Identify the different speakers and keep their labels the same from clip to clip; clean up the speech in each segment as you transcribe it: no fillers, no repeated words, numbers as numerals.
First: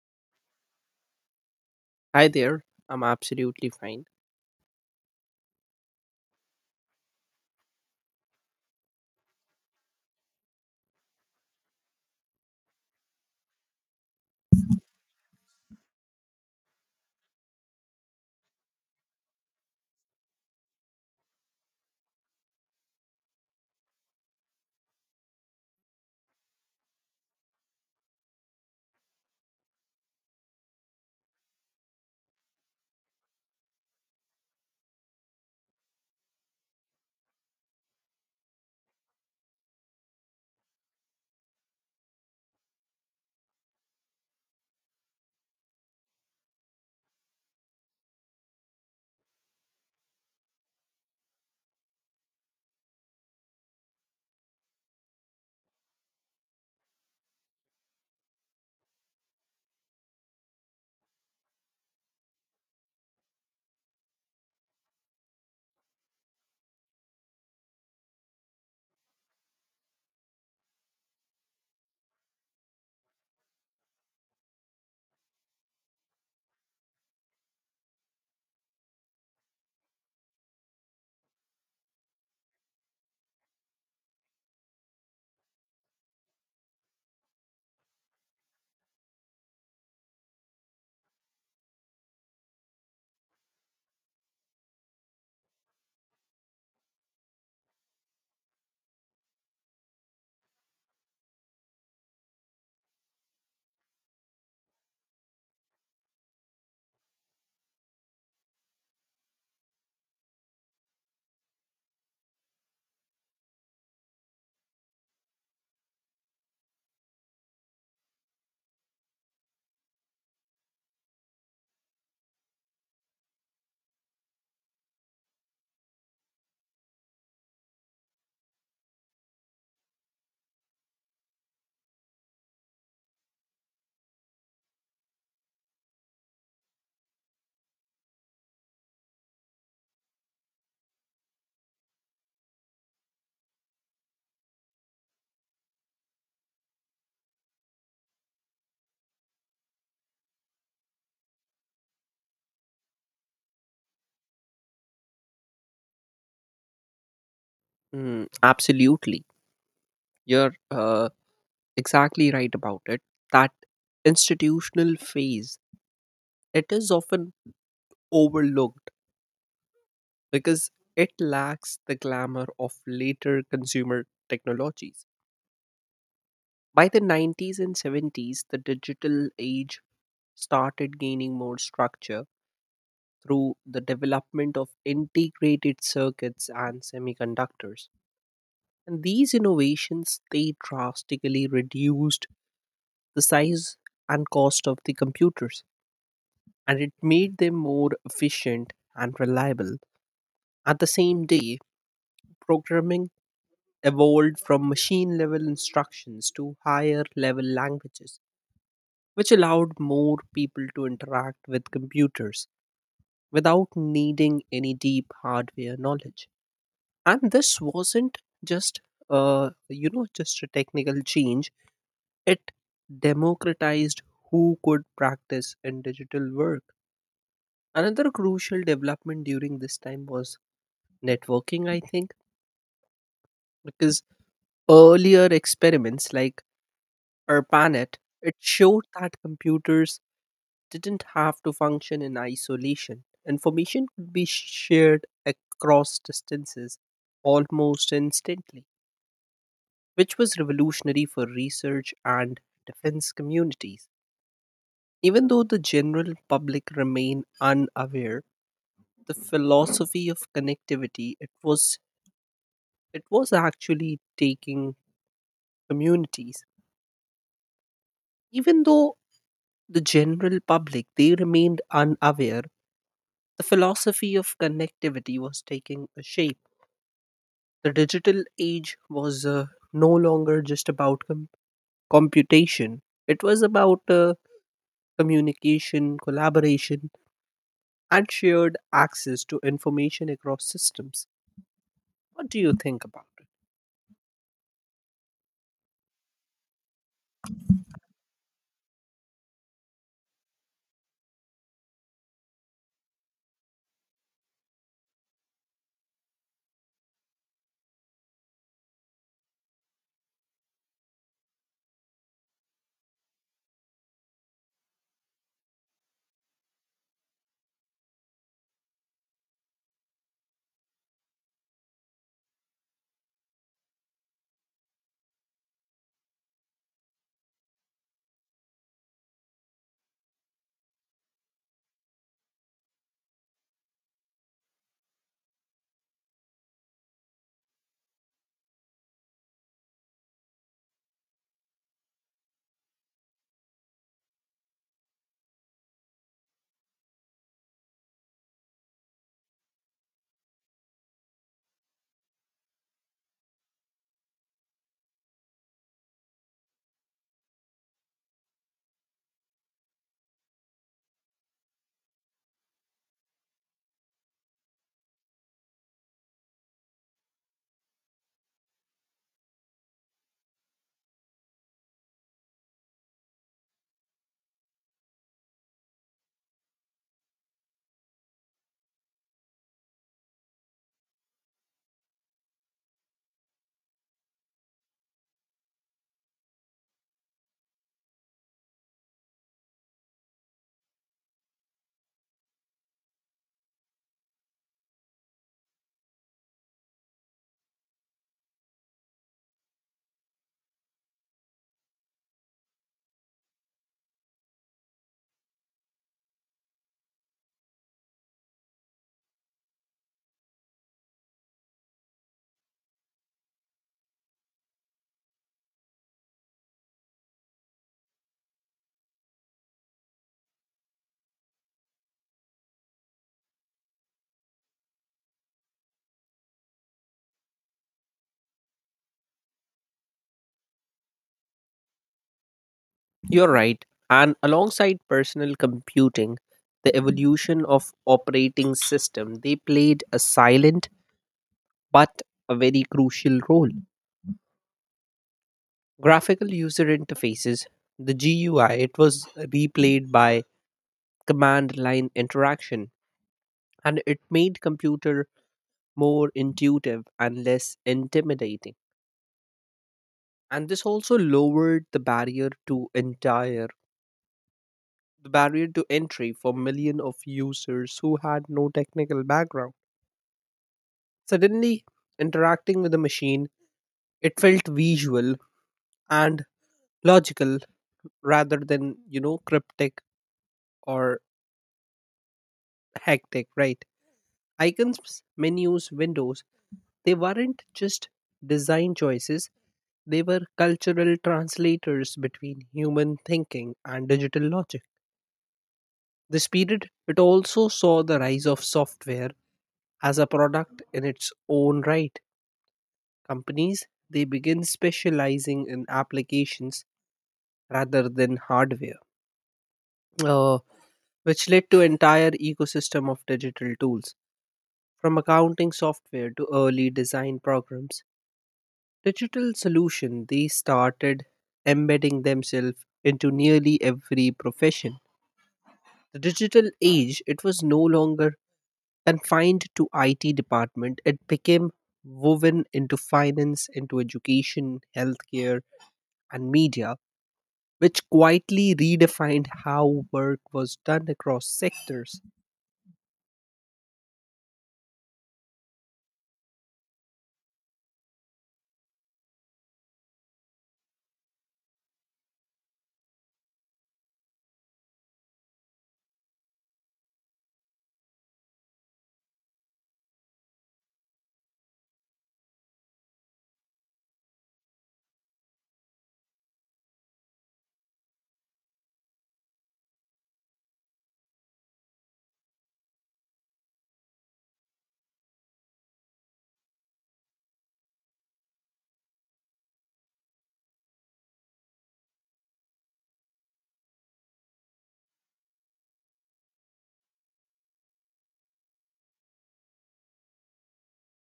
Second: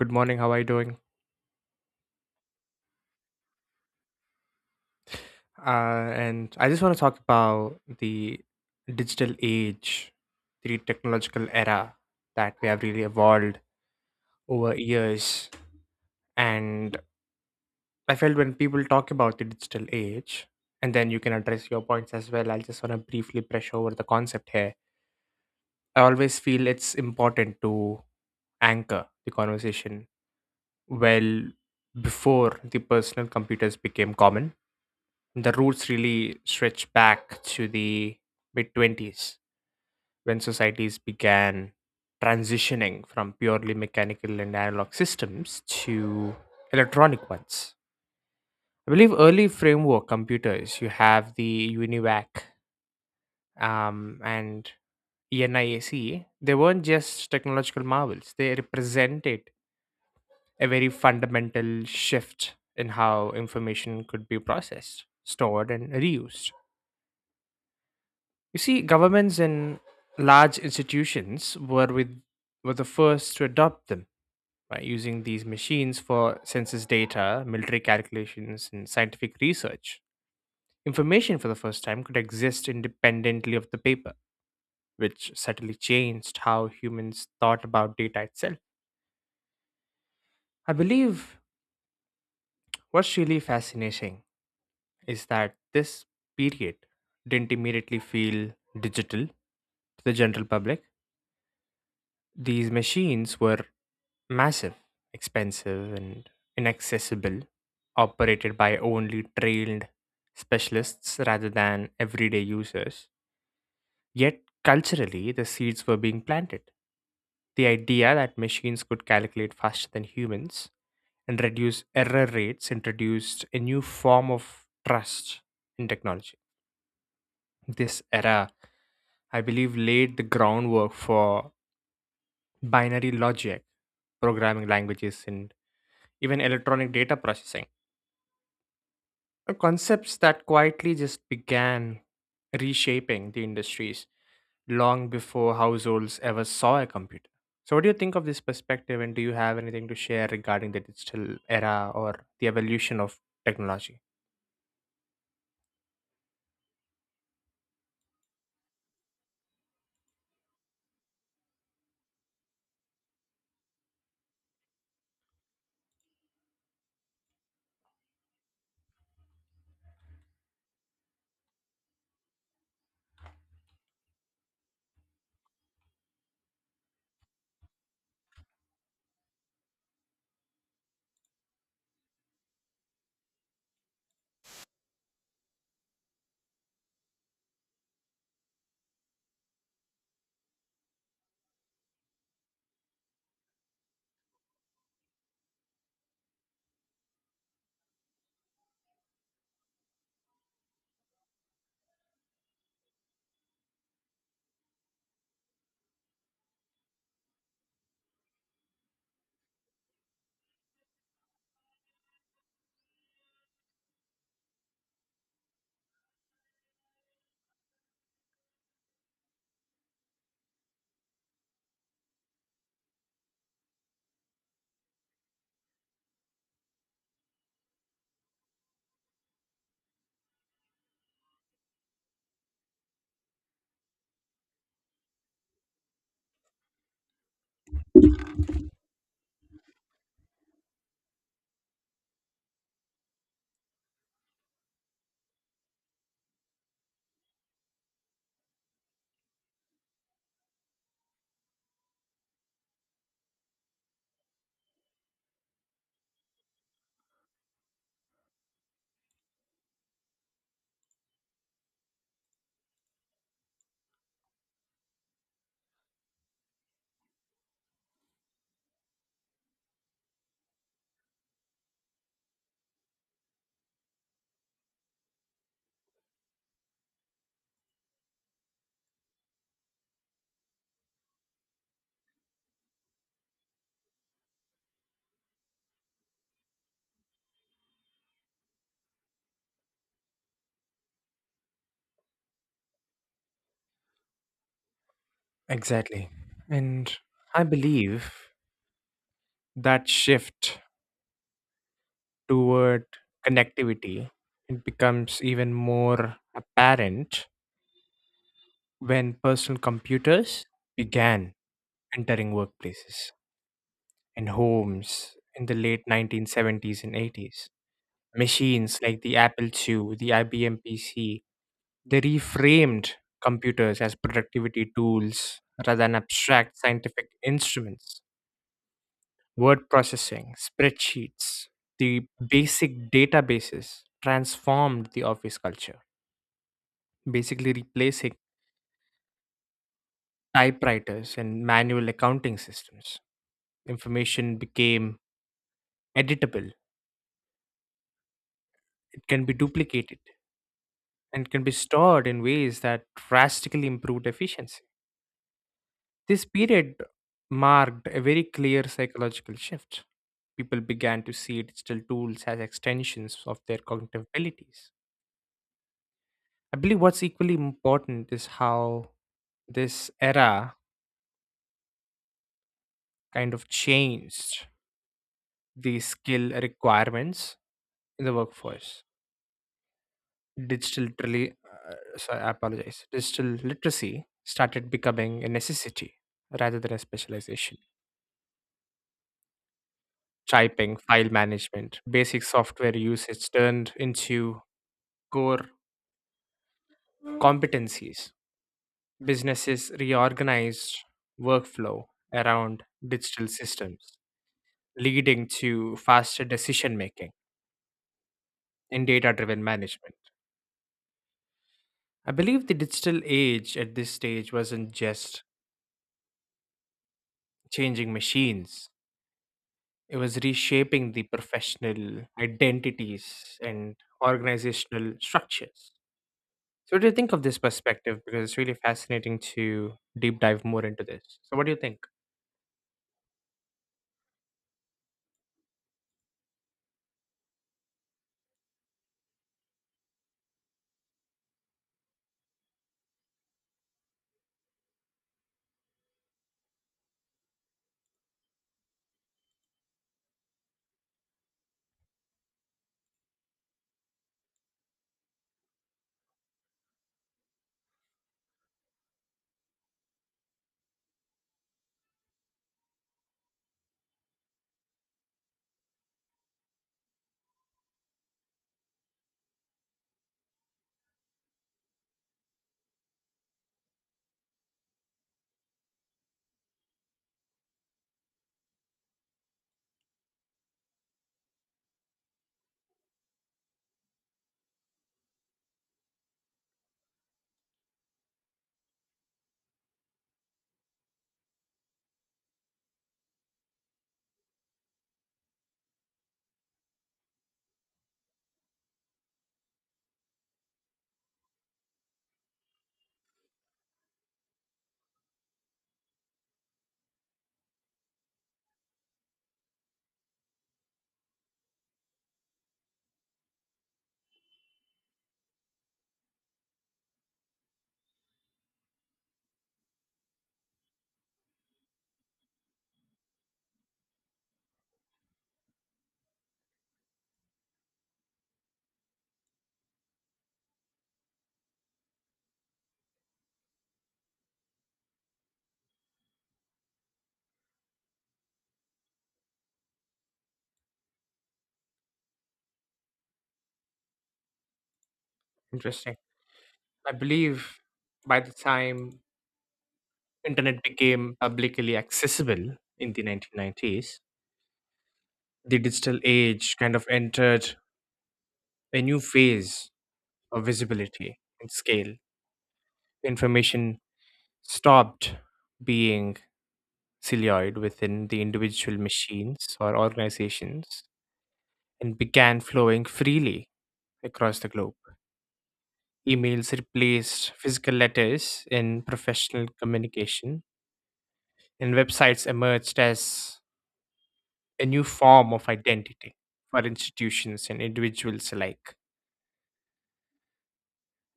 Speaker 1: Good morning. How are you doing?
Speaker 2: Hi there. I'm absolutely fine.
Speaker 1: And I just want to talk about the digital age, the technological era that we have really evolved over years. And I felt when people talk about the digital age, and then you can address your points as well. I just want to briefly brush over the concept here. I always feel it's important to anchor the conversation well before the personal computers became common. The roots really stretch back to the mid mid-twenties when societies began transitioning from purely mechanical and analog systems to electronic ones. I believe early framework computers, you have the UNIVAC and ENIAC. They weren't just technological marvels, they represented a very fundamental shift in how information could be processed, stored, and reused. You see, governments and large institutions were the first to adopt them by using these machines for census data, military calculations, and scientific research. Information for the first time could exist independently of the paper, which subtly changed how humans thought about data itself. I believe what's really fascinating is that this period didn't immediately feel digital to the general public. These machines were massive, expensive, and inaccessible, operated by only trained specialists rather than everyday users. Yet, culturally, the seeds were being planted. The idea that machines could calculate faster than humans and reduce error rates introduced a new form of trust in technology. This era, I believe, laid the groundwork for binary logic, programming languages, and even electronic data processing, concepts that quietly just began reshaping the industries long before households ever saw a computer. So, what do you think of this perspective, and do you have anything to share regarding the digital era or the evolution of technology?
Speaker 2: Mm, absolutely. You're exactly right about it. That institutional phase, it is often overlooked because it lacks the glamour of later consumer technologies. By the 90s and 70s, the digital age started gaining more structure through the development of integrated circuits and semiconductors. And these innovations, they drastically reduced the size and cost of the computers, and it made them more efficient and reliable. At the same day, programming evolved from machine level instructions to higher level languages, which allowed more people to interact with computers without needing any deep hardware knowledge. And this wasn't just just a technical change. It democratized who could practice in digital work. Another crucial development during this time was networking, I think, because earlier experiments like ARPANET, it showed that computers didn't have to function in isolation. Information could be shared across distances almost instantly, which was revolutionary for research and defense communities. Even though the general public remained unaware, the philosophy of connectivity it was, it was actually taking communities. Even though the general public they remained unaware, the philosophy of connectivity was taking a shape. The digital age was no longer just about computation. It was about communication, collaboration, and shared access to information across systems. What do you think about it?
Speaker 1: Exactly. And I believe that shift toward connectivity, it becomes even more apparent when personal computers began entering workplaces and homes in the late 1970s and 80s. Machines like the Apple II, the IBM PC, they reframed computers as productivity tools rather than abstract scientific instruments. Word processing, spreadsheets, the basic databases transformed the office culture, basically replacing typewriters and manual accounting systems. Information became editable, it can be duplicated, and can be stored in ways that drastically improved efficiency. This period marked a very clear psychological shift. People began to see digital tools as extensions of their cognitive abilities. I believe what's equally important is how this era kind of changed the skill requirements in the workforce. Digital, trili- I apologize. Digital literacy started becoming a necessity rather than a specialization. Typing, file management, basic software usage turned into core competencies. Businesses reorganized workflow around digital systems, leading to faster decision making and data driven management. I believe the digital age at this stage wasn't just changing machines, it was reshaping the professional identities and organizational structures. So, what do you think of this perspective? Because it's really fascinating to deep dive more into this. So, what do you think?
Speaker 2: You're right. And alongside personal computing, the evolution of operating system, they played a silent but a very crucial role. Graphical user interfaces, the GUI, it was replayed by command line interaction and it made computer more intuitive and less intimidating. And this also lowered the barrier to entire, the barrier to entry for million of users who had no technical background. Suddenly, interacting with a machine, it felt visual and logical rather than, you know, cryptic or hectic, right? Icons, menus, windows, they weren't just design choices, they were cultural translators between human thinking and digital logic. This period, it also saw the rise of software as a product in its own right. Companies, they begin specializing in applications rather than hardware, uh, which led to entire ecosystem of digital tools. From accounting software to early design programs, digital solution they started embedding themselves into nearly every profession. The digital age it was no longer confined to IT department; it became woven into finance, into education, healthcare, and media, which quietly redefined how work was done across sectors.
Speaker 1: Interesting. I believe by the time internet became publicly accessible in the 1990s, the digital age kind of entered a new phase of visibility and scale. Information stopped being siloed within the individual machines or organizations and began flowing freely across the globe. Emails replaced physical letters in professional communication, and websites emerged as a new form of identity for institutions and individuals alike.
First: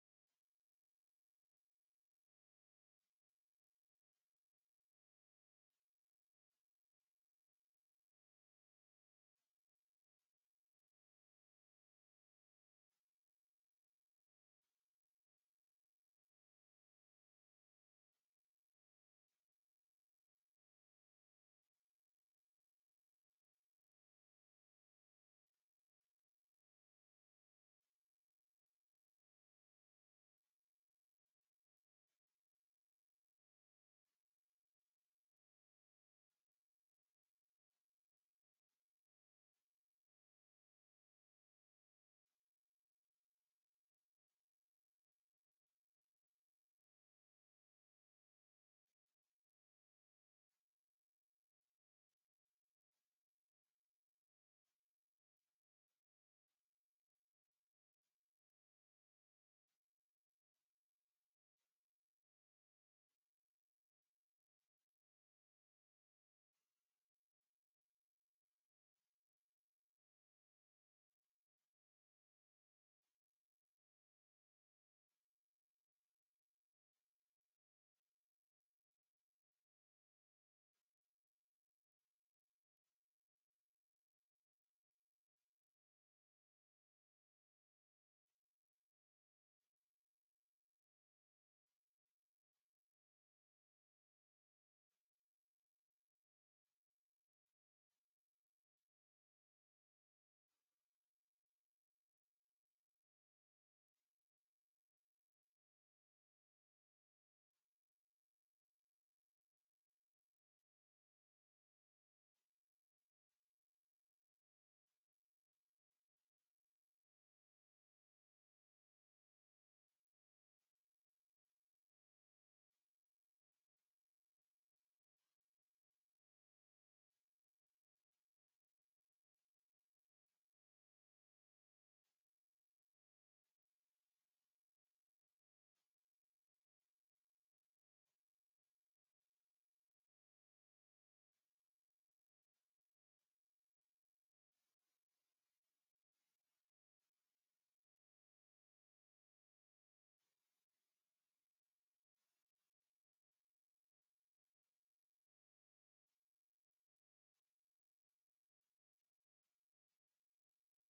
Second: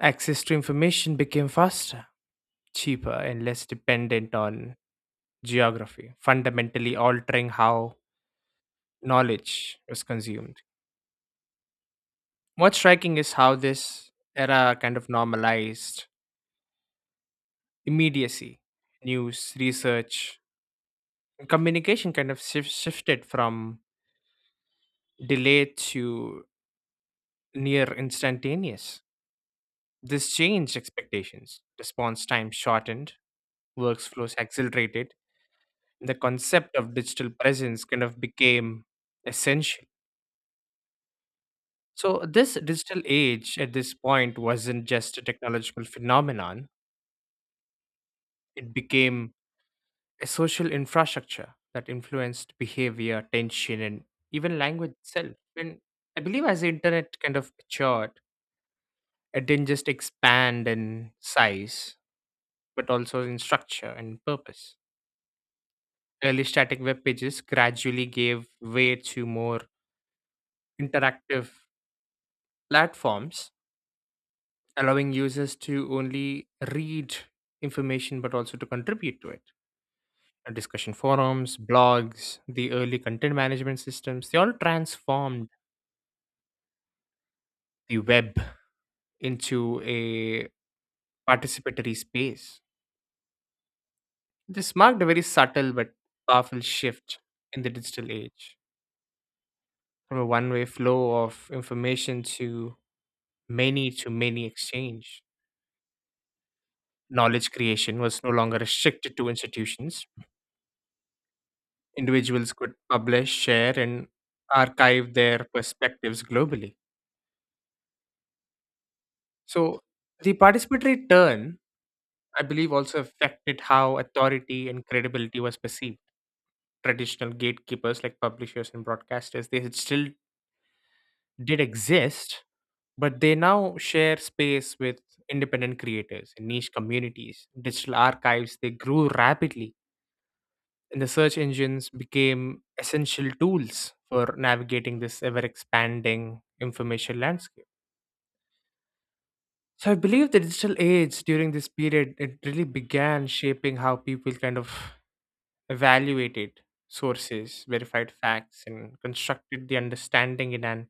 Speaker 1: Access to information became faster, cheaper, and less dependent on geography, fundamentally altering how knowledge was consumed. What's striking is how this era kind of normalized immediacy. News, research, and communication shifted from delay to near instantaneous. This changed expectations. Response time shortened, workflows accelerated, and the concept of digital presence kind of became essential. So, this digital age at this point wasn't just a technological phenomenon, it became a social infrastructure that influenced behavior, attention, and even language itself. And I believe as the internet kind of matured, it didn't just expand in size but also in structure and purpose. Early static web pages gradually gave way to more interactive platforms, allowing users to only read information but also to contribute to it. Discussion forums, blogs, the early content management systems, they all transformed the web into a participatory space. This marked a very subtle but powerful shift in the digital age from a one way flow of information to many exchange. Knowledge creation was no longer restricted to institutions. Individuals could publish, share, and archive their perspectives globally. So, the participatory turn, I believe, also affected how authority and credibility was perceived. Traditional gatekeepers like publishers and broadcasters, they had still did exist, but they now share space with independent creators and niche communities. Digital archives, they grew rapidly and the search engines became essential tools for navigating this ever expanding information landscape. So I believe the digital age during this period it really began shaping how people kind of evaluated sources, verified facts, and constructed the understanding in an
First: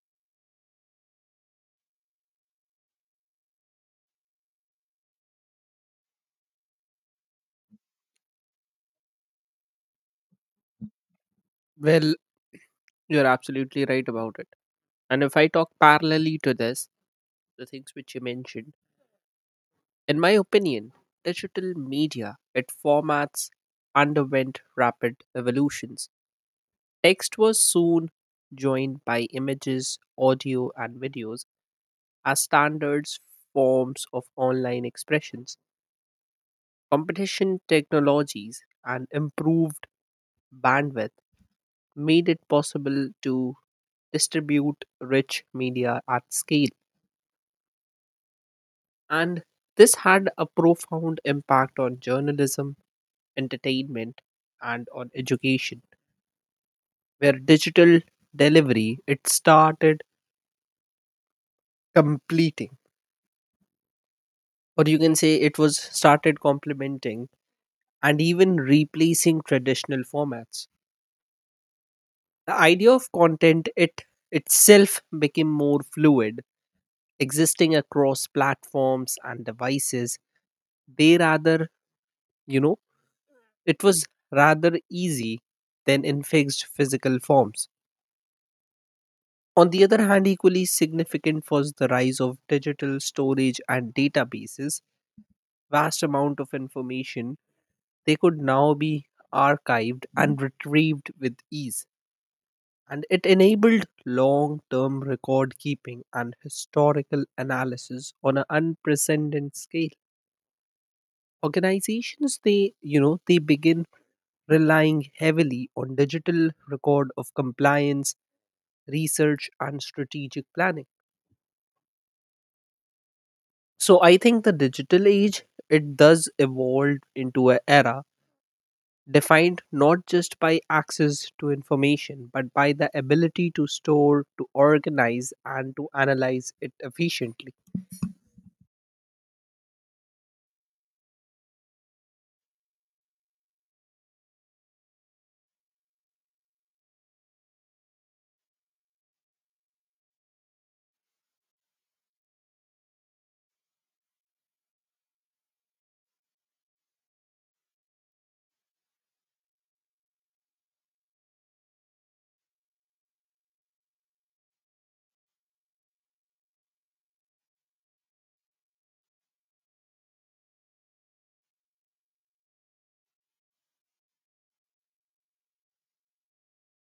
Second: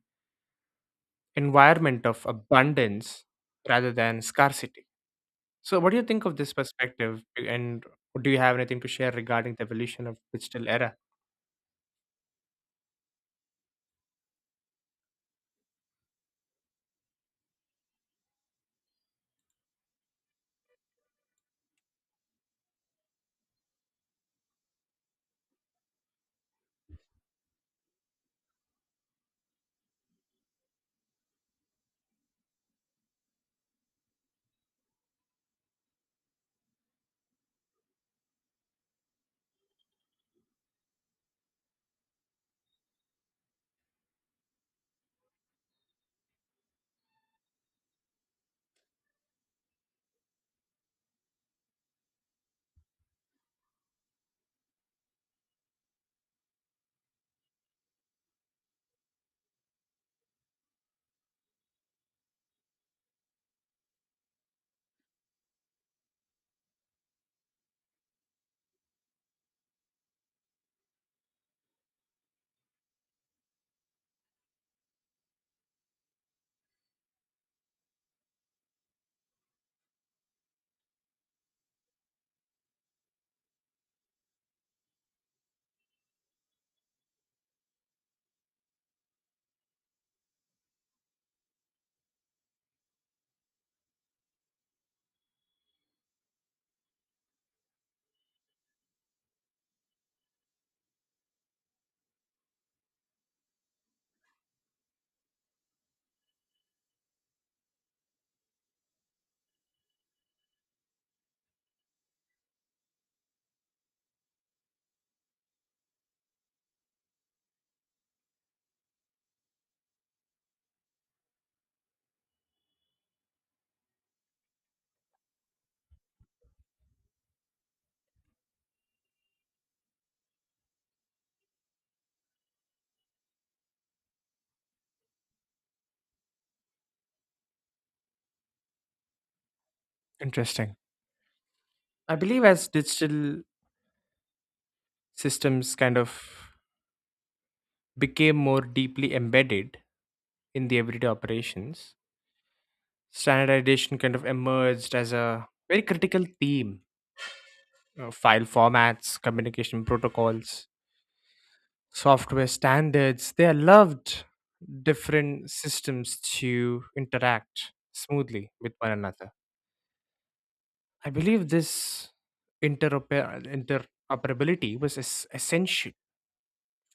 Speaker 1: environment of abundance rather than scarcity. So what do you think of this perspective and do you have anything to share regarding the evolution of digital era?
Speaker 2: Well, you're absolutely right about it. And if I talk parallelly to this, the things which you mentioned, in my opinion, digital media, it formats underwent rapid evolutions. Text was soon joined by images, audio, and videos as standards forms of online expressions. Competition technologies and improved bandwidth made it possible to distribute rich media at scale. And this had a profound impact on journalism, entertainment, and on education, where digital delivery it started completing, or you can say it was started complementing and even replacing traditional formats. The idea of content it itself became more fluid, existing across platforms and devices. They rather, you know, it was rather easy than in fixed physical forms. On the other hand, equally significant was the rise of digital storage and databases. Vast amount of information they could now be archived and retrieved with ease, and it enabled long-term record keeping and historical analysis on an unprecedented scale. Organizations they, you know, they begin relying heavily on digital record of compliance, research, and strategic planning. So I think the digital age it does evolve into an era defined not just by access to information but by the ability to store, to organize and to analyze it efficiently.
Speaker 1: Interesting. I believe as digital systems kind of became more deeply embedded in the everyday operations, standardization kind of emerged as a very critical theme. File formats, communication protocols, software standards, they allowed different systems to interact smoothly with one another. I believe this interoper- interoperability was essential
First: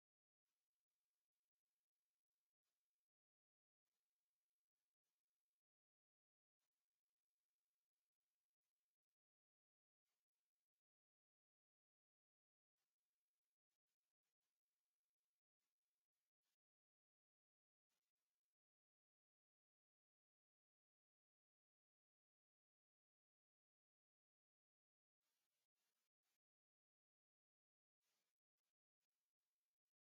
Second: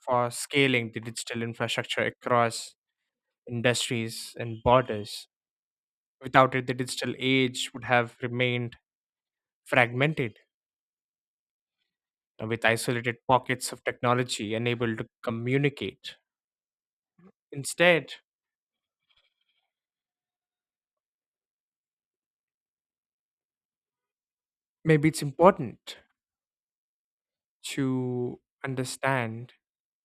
Speaker 1: for scaling the digital infrastructure across industries, and borders. Without it, the digital age would have remained fragmented, with isolated pockets of technology unable to communicate. Instead, maybe it's important to understand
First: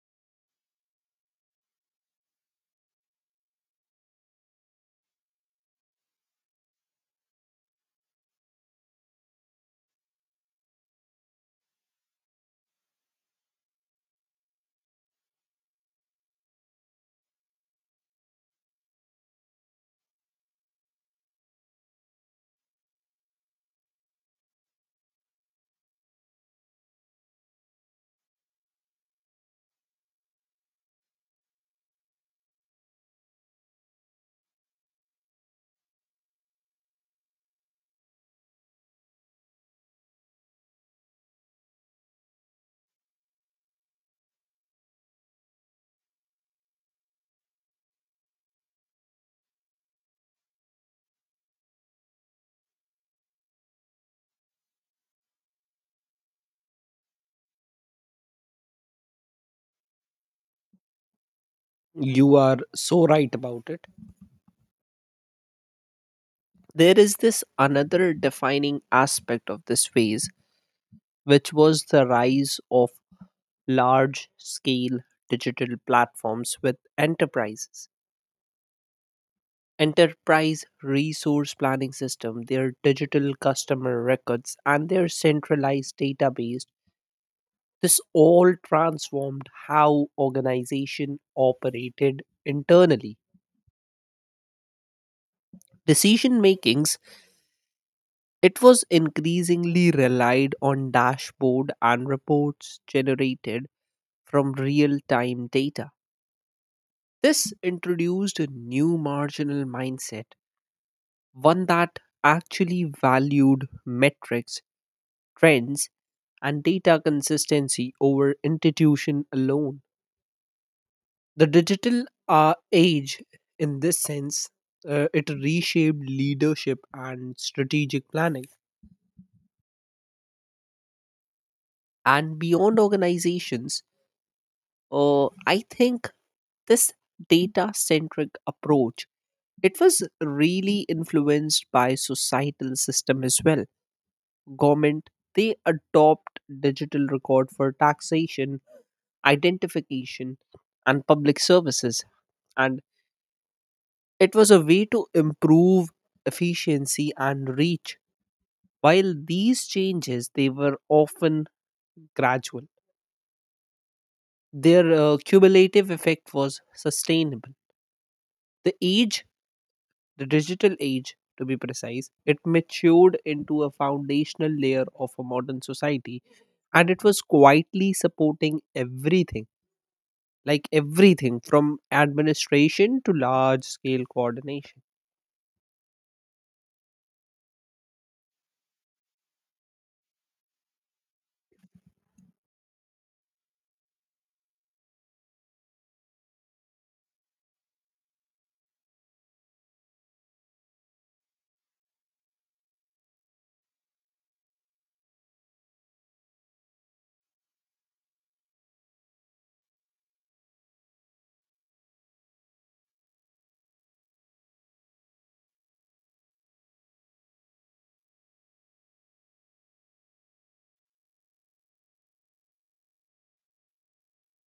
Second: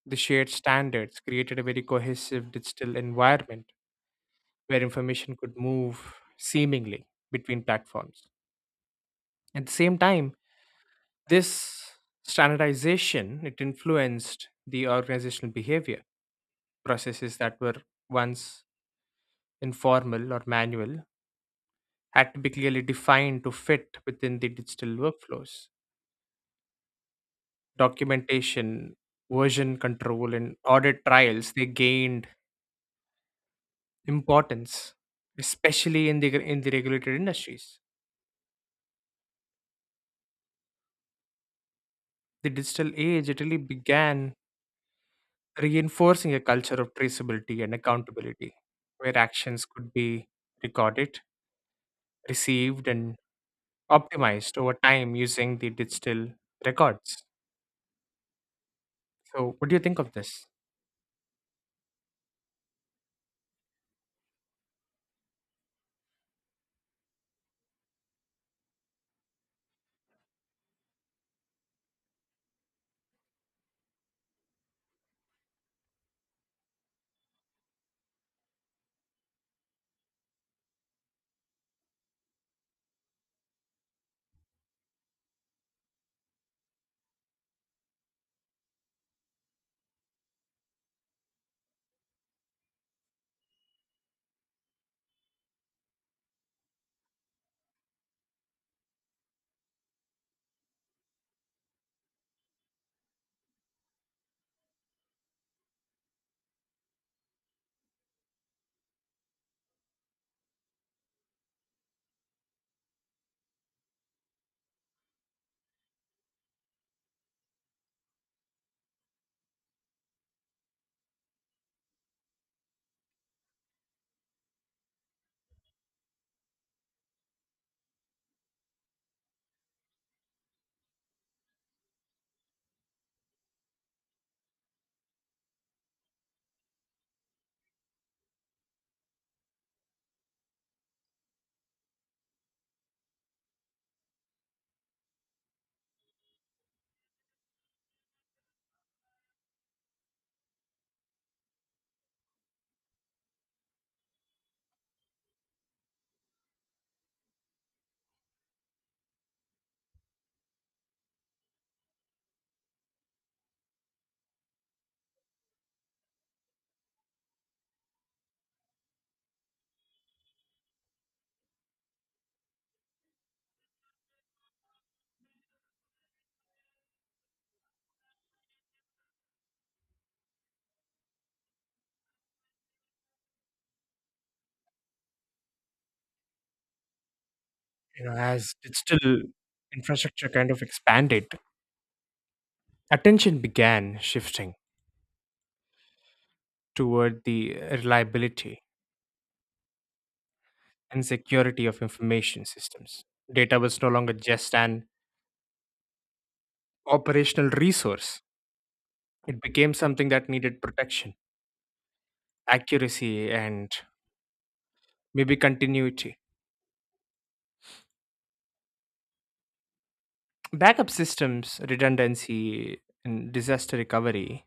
Speaker 1: the shared standards created a very cohesive digital environment where information could move seemingly between platforms. At the same time, this standardization it influenced the organizational behavior processes that were once informal or manual had to be clearly defined to fit within the digital workflows. Documentation, version control, and audit trials they gained importance, especially in the regulated industries. The digital age it really began reinforcing a culture of traceability and accountability, where actions could be recorded, received, and optimized over time using the digital records. So, what do you think of this?
Speaker 2: You are so right about it. There is this another defining aspect of this phase which was the rise of large scale digital platforms with enterprise resource planning system, their digital customer records, and their centralized database. This all transformed how organization operated internally. Decision makings, it was increasingly relied on dashboard and reports generated from real-time data. This introduced a new marginal mindset, one that actually valued metrics, trends, and data consistency over institution alone. The digital age, in this sense, it reshaped leadership and strategic planning. And beyond organizations, I think this data-centric approach it was really influenced by societal system as well. Government they adopt digital record for taxation, identification, and public services, and it was a way to improve efficiency and reach while these changes they were often gradual, their cumulative effect was sustainable. The age, the digital age to be precise, it matured into a foundational layer of a modern society, and it was quietly supporting everything like everything from administration to large scale coordination
Speaker 1: You know, as digital infrastructure kind of expanded, attention began shifting toward the reliability and security of information systems. Data was no longer just an operational resource, it became something that needed protection, accuracy, and maybe continuity. Backup systems, redundancy, and disaster recovery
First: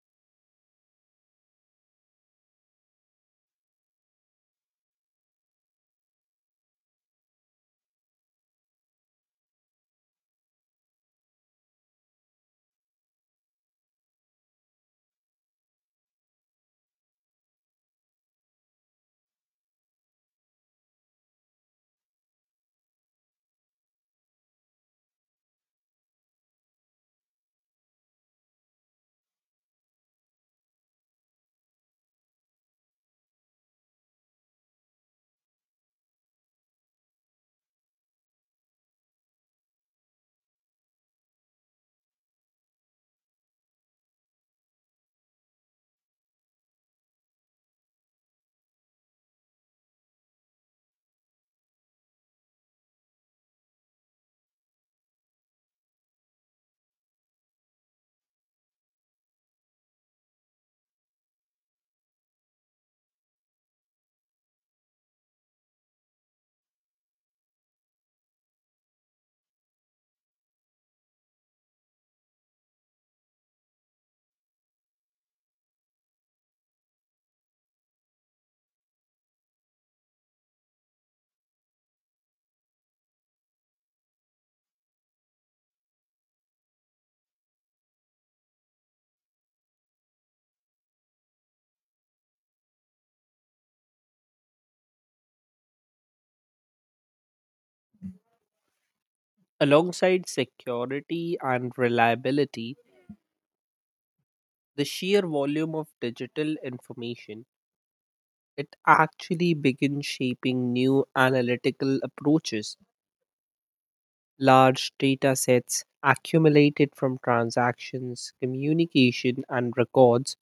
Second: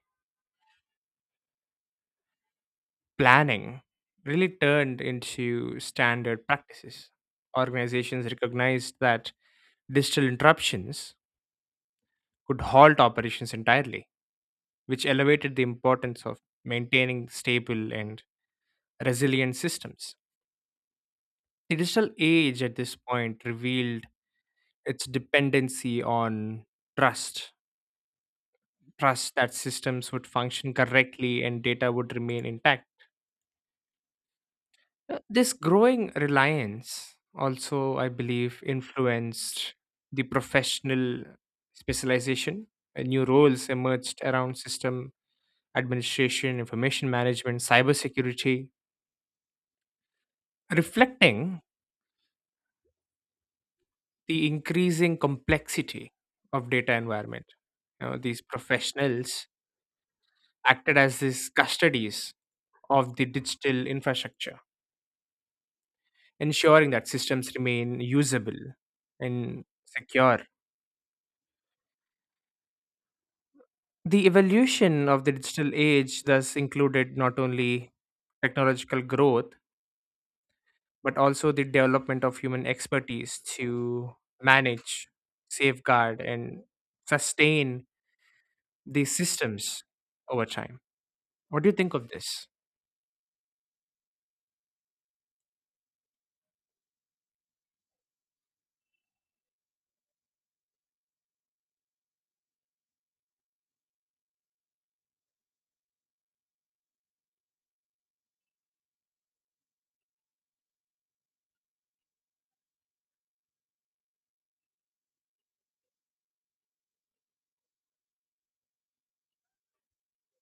Speaker 1: planning really turned into standard practices. Organizations recognized that digital interruptions could halt operations entirely, which elevated the importance of maintaining stable and resilient systems. The digital age at this point revealed its dependency on trust, trust that systems would function correctly and data would remain intact. This growing reliance also, I believe, influenced the professional specialization. New roles emerged around system administration, information management, cybersecurity, reflecting the increasing complexity of data environment. You know, these professionals acted as these custodies of the digital infrastructure, ensuring that systems remain usable and secure. The evolution of the digital age thus included not only technological growth, but also the development of human expertise to manage, safeguard, and sustain these systems over time. What do you think of this?
Speaker 2: alongside security and reliability. The sheer volume of digital information, it actually began shaping new analytical approaches. Large data sets accumulated from transactions, communication, and records,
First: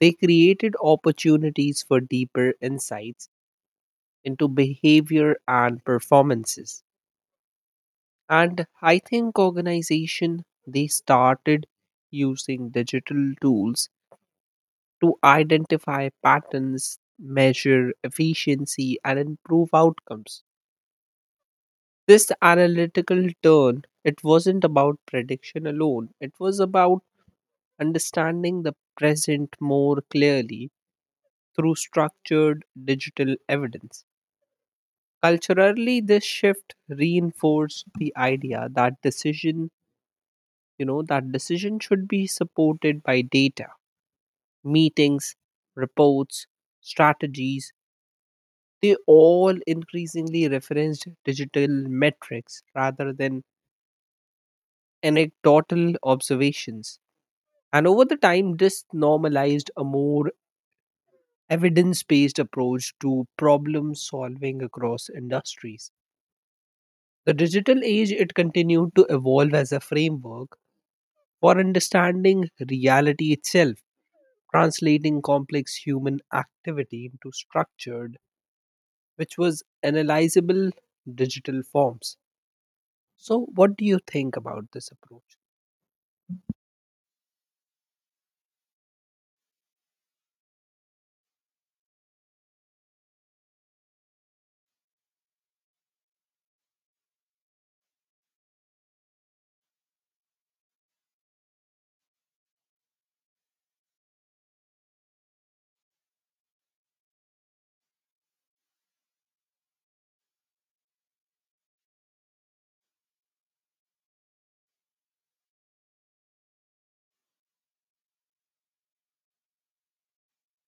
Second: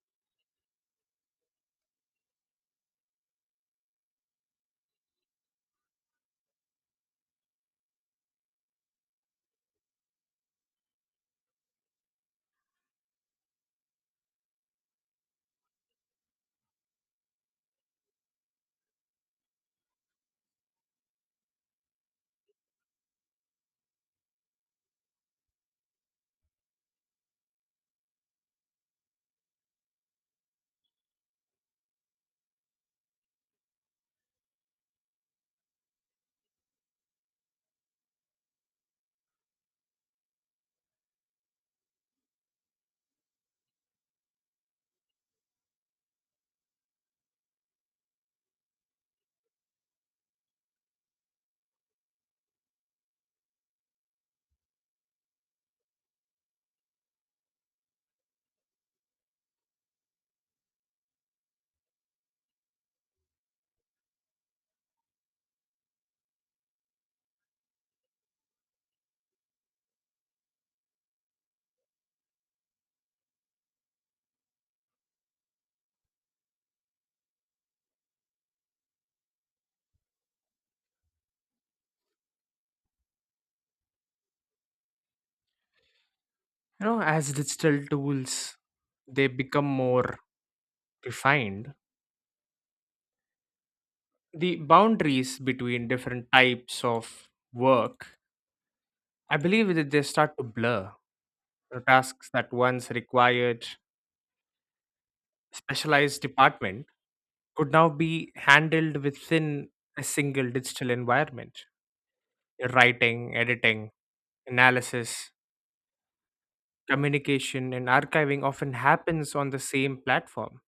Speaker 2: they created opportunities for deeper insights into behavior and performances. And I think organization they started using digital tools to identify patterns, measure efficiency, and improve outcomes. This analytical turn, it wasn't about prediction alone, it was about understanding the present more clearly through structured digital evidence. Culturally, this shift reinforced the idea that decision, you know, that decision should be supported by data, meetings, reports, strategies, they all increasingly referenced digital metrics rather than anecdotal observations. And over the time, this normalized a more evidence based approach to problem solving across industries. The digital age, it continued to evolve as a framework for understanding reality itself, translating complex human activity into structured, which was analyzable digital forms. So, what do you think about this approach?
Speaker 1: You know, as digital tools they become more refined, the boundaries between different types of work, I believe that they start to blur. The tasks that once required specialized department could now be handled within a single digital environment. Writing, editing, analysis, communication, and archiving often happens on the same platform.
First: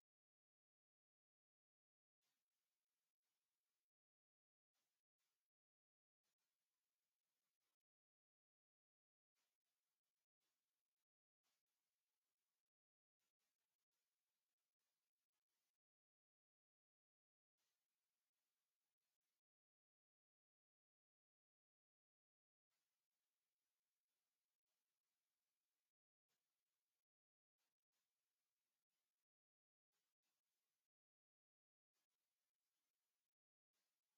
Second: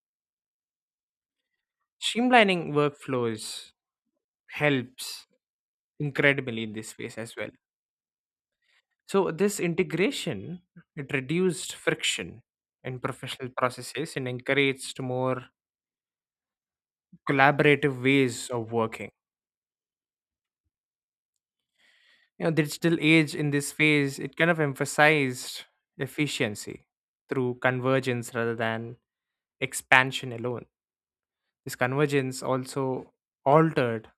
Speaker 1: Streamlining workflows helps incredibly in this space as well. So this integration it reduced friction in professional processes and encouraged more collaborative ways of working. You know, digital age in this phase it kind of emphasized efficiency through convergence rather than expansion alone. This convergence also altered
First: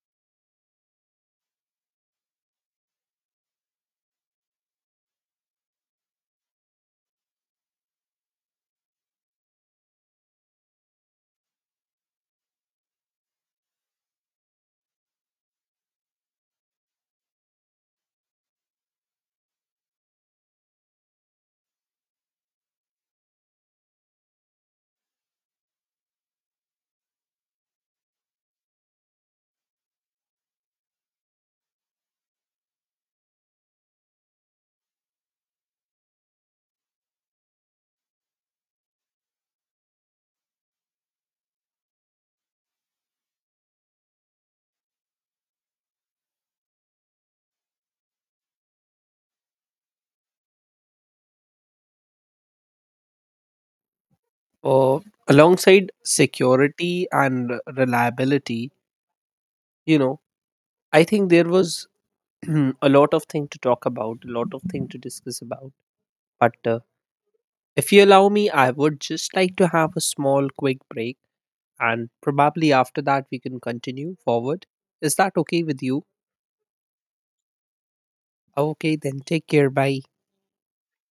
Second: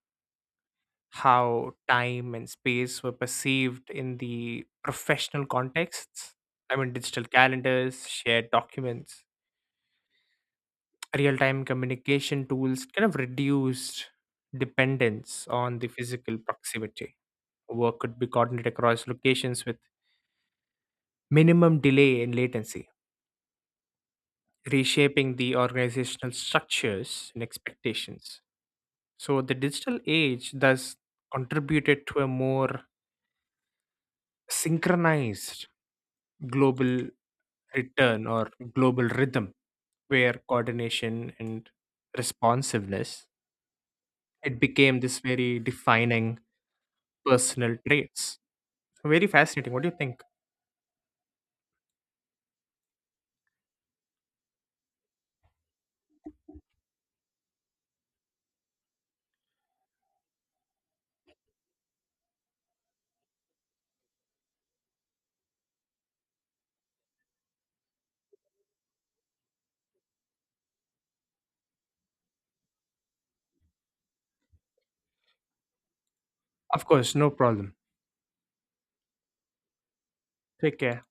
Speaker 1: how time and space were perceived in the professional contexts. I mean digital calendars, shared documents, real time communication tools kind of reduced dependence on the physical proximity. Work could be coordinated across locations with minimum delay and latency, reshaping the organizational structures and expectations. So, the digital age thus contributed to a more synchronized global return or global rhythm where coordination and responsiveness it became this very defining personal traits. So very fascinating, what do you think?
Speaker 2: Uh, Alongside security and reliability, you know, I think there was a lot of thing to talk about, a lot of thing to discuss about. But if you allow me, I would just like to have a small, quick break, and probably after that we can continue forward. Is that okay with you?
Speaker 1: Of course, no problem.
Speaker 2: Okay, then take care. Bye.
Speaker 1: Take care.